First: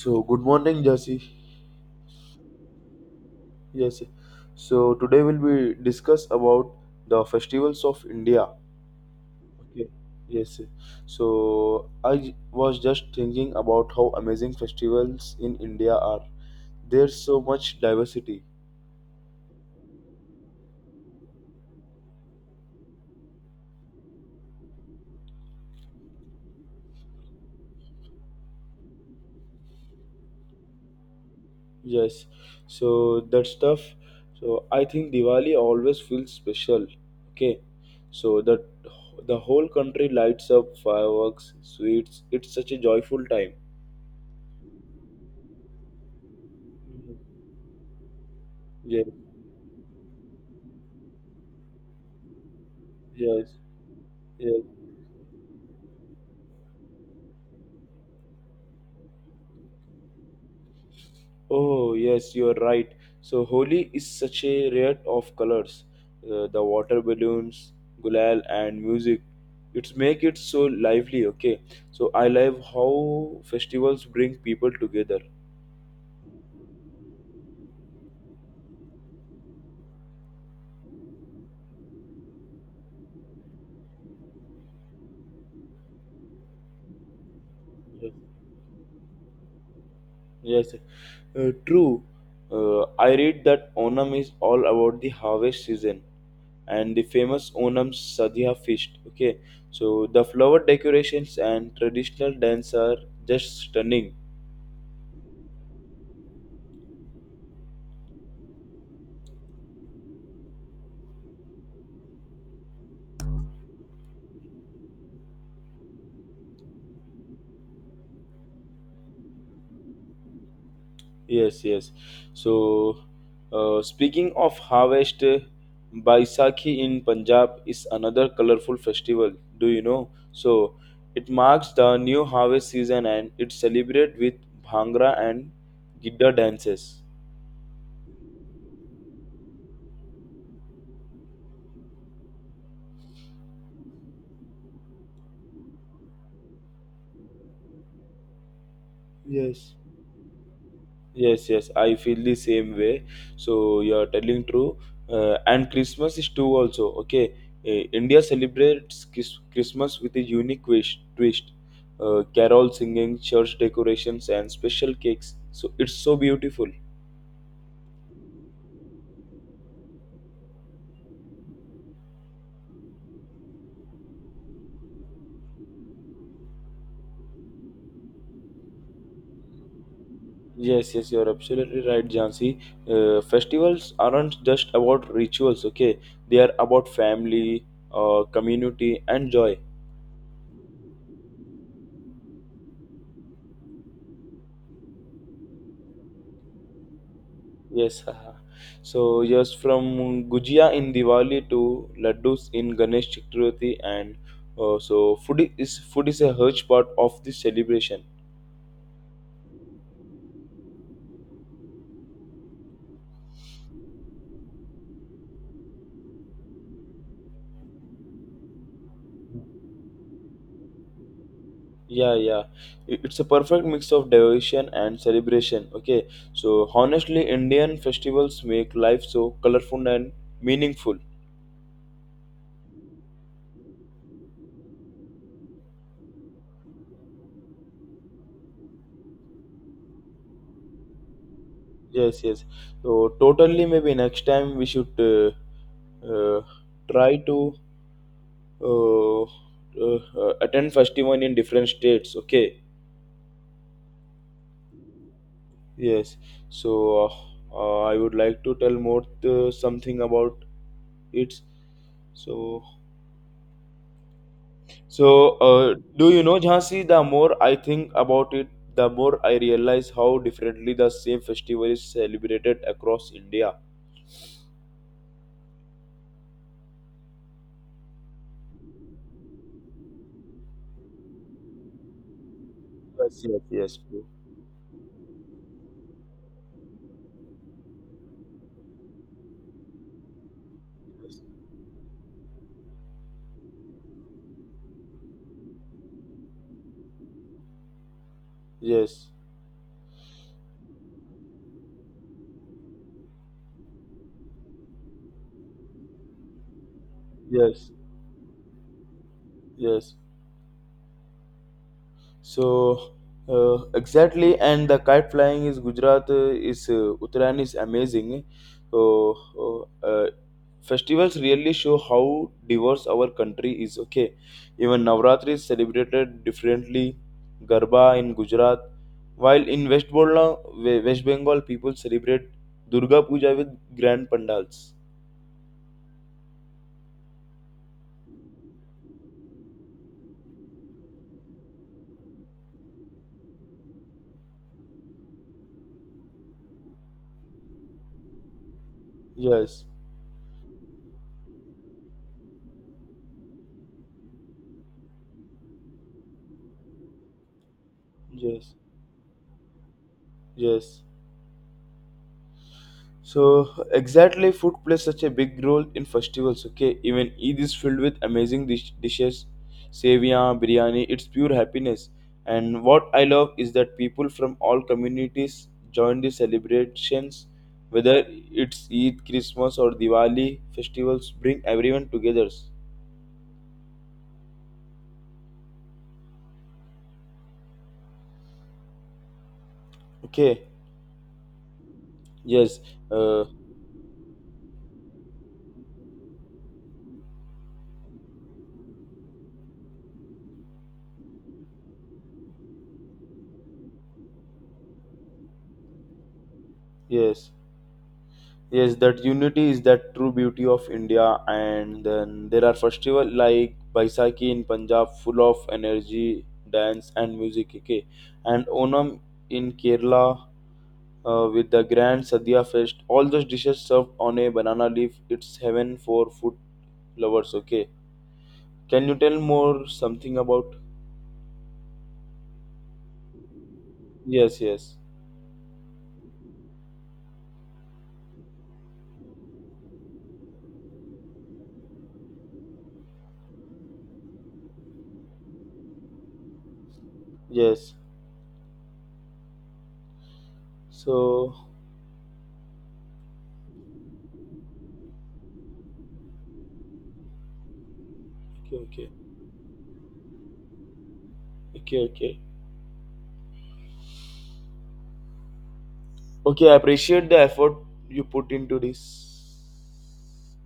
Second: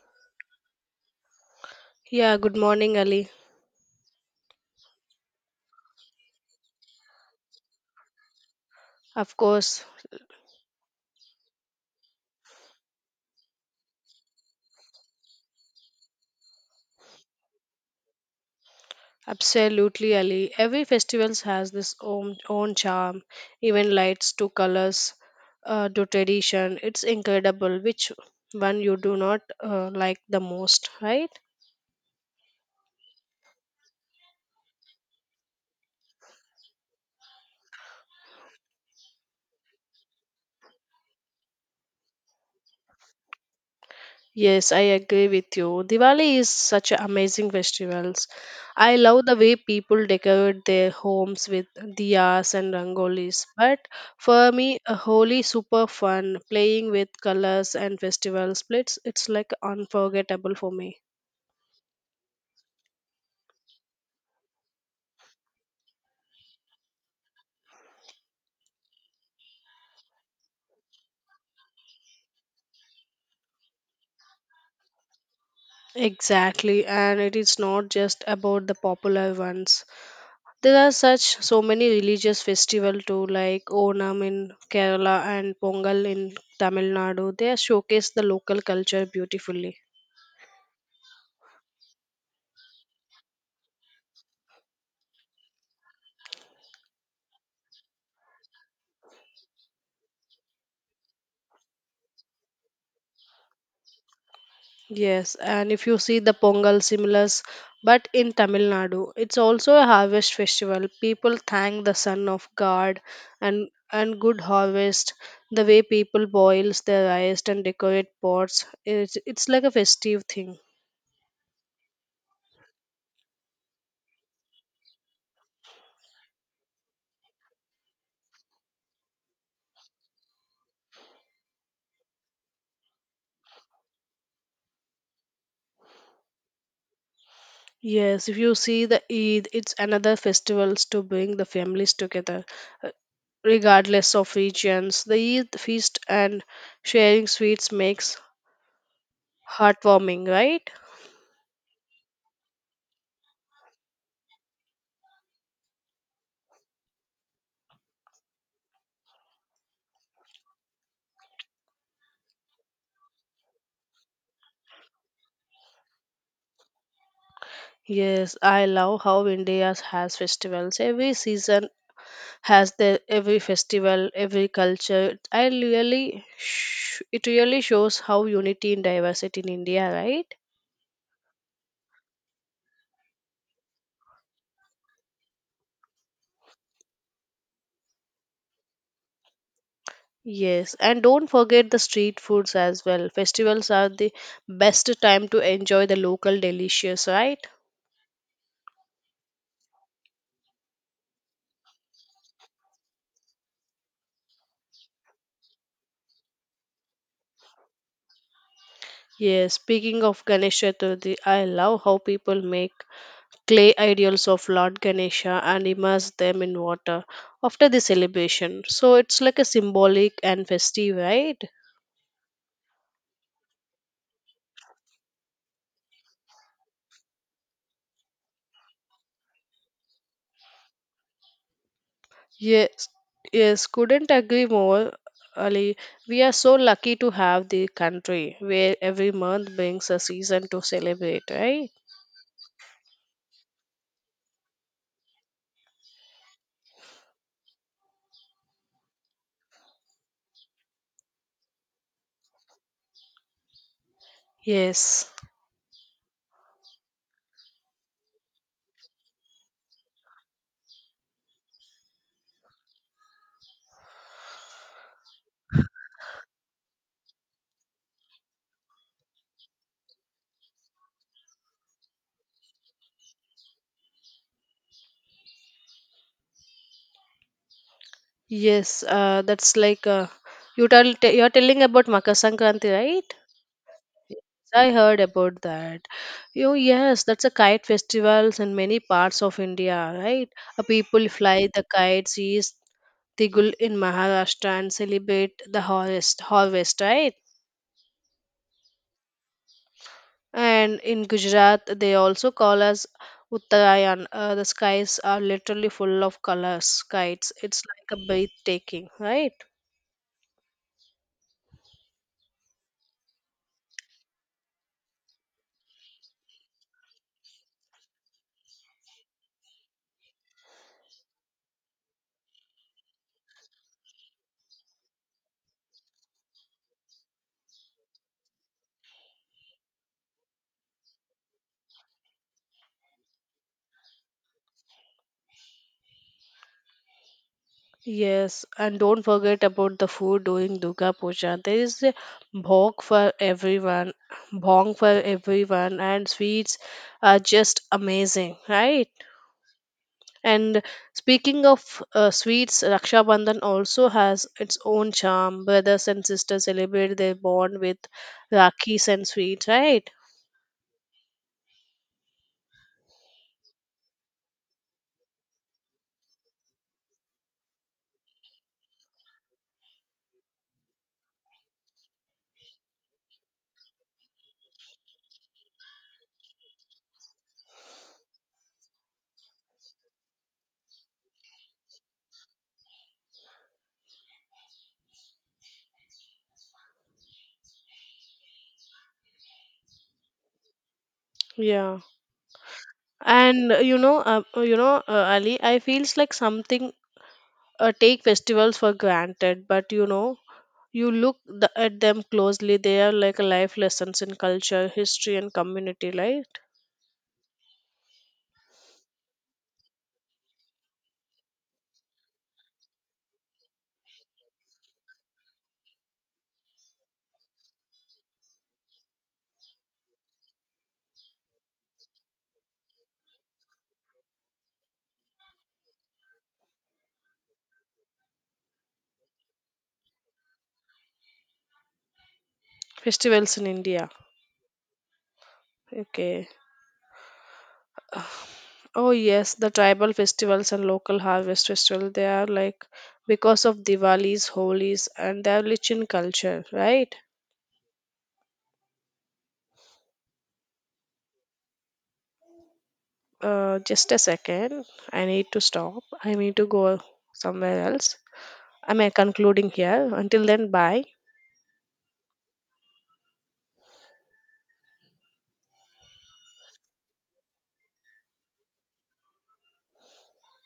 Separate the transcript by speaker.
Speaker 1: So good morning, Jesse.
Speaker 2: Yeah, good morning, Ali.
Speaker 1: Yes. So today we'll be discuss about the festivals of India.
Speaker 2: Of course,
Speaker 1: Okay. Yes. So was just thinking about how amazing festivals in India are. There's so much diversity.
Speaker 2: absolutely, Ali. Every festival has this own charm, even lights to colors, to tradition. It's incredible which one you do not like the most, right?
Speaker 1: Yes. So that stuff. So I think Diwali always feels special. Okay. So that the whole country lights up fireworks, sweets. It's such a joyful time.
Speaker 2: Yes, I agree with you. Diwali is such an amazing festivals. I
Speaker 1: Yes.
Speaker 2: love the way people decorate their homes with diyas and rangolis.
Speaker 1: Yes.
Speaker 2: But for
Speaker 1: Yes.
Speaker 2: me, a holy super fun playing with colors and festival splits. It's like unforgettable for me.
Speaker 1: Oh, yes, you're right. So, Holi is such a riot of colors. The water balloons, gulal, and music. It's make it so lively, okay? So, I love how festivals bring people together.
Speaker 2: Exactly, and it is not just about the popular ones. There are such so many religious festival too, like Onam in Kerala and Pongal in Tamil Nadu. They showcase the local culture beautifully.
Speaker 1: Yes, true. I read that Onam is all about the harvest season and the famous Onam Sadhya feast. Okay, so the flower decorations and traditional dance are just stunning.
Speaker 2: Yes, and if you see the Pongal similars, but in Tamil Nadu, it's also a harvest festival. People thank the sun of God and good harvest. The way people boils their rice and decorate pots, it's like a festive thing.
Speaker 1: Yes, yes. So, speaking of harvest, Baisakhi in Punjab is another colorful festival. Do you know? So, it marks the new harvest season and it's celebrated with bhangra and gidda dances.
Speaker 2: Yes, if you see the Eid, it's another festivals to bring the families together, uh, regardless of regions. The Eid feast and sharing sweets makes
Speaker 1: Yes.
Speaker 2: heartwarming, right?
Speaker 1: Yes, yes, I feel the same way. So you're telling true. And Christmas is too also. Okay, India celebrates Christmas with a unique twist. Carol singing, church decorations, and special cakes. So it's so beautiful.
Speaker 2: Yes, I love how India has festivals. Every season has their every festival, every culture. I really, it really shows how unity and diversity in India, right?
Speaker 1: Yes, yes, you're absolutely right, Jansi. Festivals aren't just about rituals, okay? They are about family, community, and joy.
Speaker 2: Yes, and don't forget the street foods as well. Festivals are the best time to enjoy the local delicious, right?
Speaker 1: Yes, haha. So yes, from Gujia in Diwali to laddus in Ganesh Chaturthi, and so food is a huge part of this celebration.
Speaker 2: Yes, speaking of Ganesh Chaturthi, I love how people make clay idols of Lord Ganesha and immerse them in water after the celebration. So it's like a symbolic and festive, right?
Speaker 1: Yeah, yeah, it's a perfect mix of devotion and celebration. Okay, so honestly, Indian festivals make life so colorful and meaningful.
Speaker 2: Yes, yes, couldn't agree more, Ali. We are so lucky to have the country where every month brings a season to celebrate, right?
Speaker 1: Yes, yes. So totally, maybe next time we should uh, try to uh, uh, attend festival in different states. Okay.
Speaker 2: Yes.
Speaker 1: Yes, so I would like to tell more something about it. So, so, do you know Jhansi? The more I think about it, the more I realize how differently the same festival is celebrated across India.
Speaker 2: Yes, that's like you you're telling about Makar Sankranti, right?
Speaker 1: Yes, yes, yes, bro.
Speaker 2: I heard about that. Oh yes, that's a kite festivals in many parts of India, right? People
Speaker 1: Yes,
Speaker 2: fly the kites, east Tigul in Maharashtra and celebrate the harvest, right?
Speaker 1: yes,
Speaker 2: And in Gujarat, they also call us Uttarayan. The skies are literally full of colors, kites. It's
Speaker 1: yes.
Speaker 2: like a breathtaking, right?
Speaker 1: Yes. So exactly, and the kite flying is Gujarat is Uttarayan is amazing. So festivals really show how diverse our country is. Okay, even Navratri is celebrated differently. Garba in Gujarat, while in West Bengal, West Bengal people celebrate Durga Puja with grand pandals.
Speaker 2: Yes, and don't forget about the food during Durga Puja. There is a bhog for everyone, bhong for everyone, and sweets are just amazing, right?
Speaker 1: Yes,
Speaker 2: And speaking of sweets, Raksha Bandhan also has its own charm. Brothers and sisters celebrate their bond with
Speaker 1: yes,
Speaker 2: rakhis and sweets, right?
Speaker 1: yes. So exactly, food plays such a big role in festivals. Okay, even Eid is filled with amazing dishes, seviyan, biryani. It's pure happiness. And what I love is that people from all communities join the celebrations. Whether it's Eid, Christmas, or Diwali, festivals bring everyone together. Okay.
Speaker 2: Yeah.
Speaker 1: Yes. Uh,
Speaker 2: And Ali, I feels like something take festivals for granted, but you look at them closely, they are like life lessons in culture, history, and community, right?
Speaker 1: yes. Yes, that unity is that true beauty of India. And then there are festival like Baisakhi in Punjab, full of energy, dance and music. Okay, and Onam in Kerala with the grand Sadhya fest. All those dishes served on a banana leaf. It's heaven for food lovers. Okay, can you tell more something about?
Speaker 2: Festivals in India.
Speaker 1: Yes, yes,
Speaker 2: Okay. Oh, yes, the tribal festivals and local harvest festival, they are like because of Diwalis, Holis, and they are rich in culture, right?
Speaker 1: yes. So
Speaker 2: Just a second. I need to stop. I need to go somewhere else.
Speaker 1: okay,
Speaker 2: I'm
Speaker 1: okay,
Speaker 2: concluding here. Until then, bye.
Speaker 1: okay, okay. Okay, I appreciate the effort you put into this.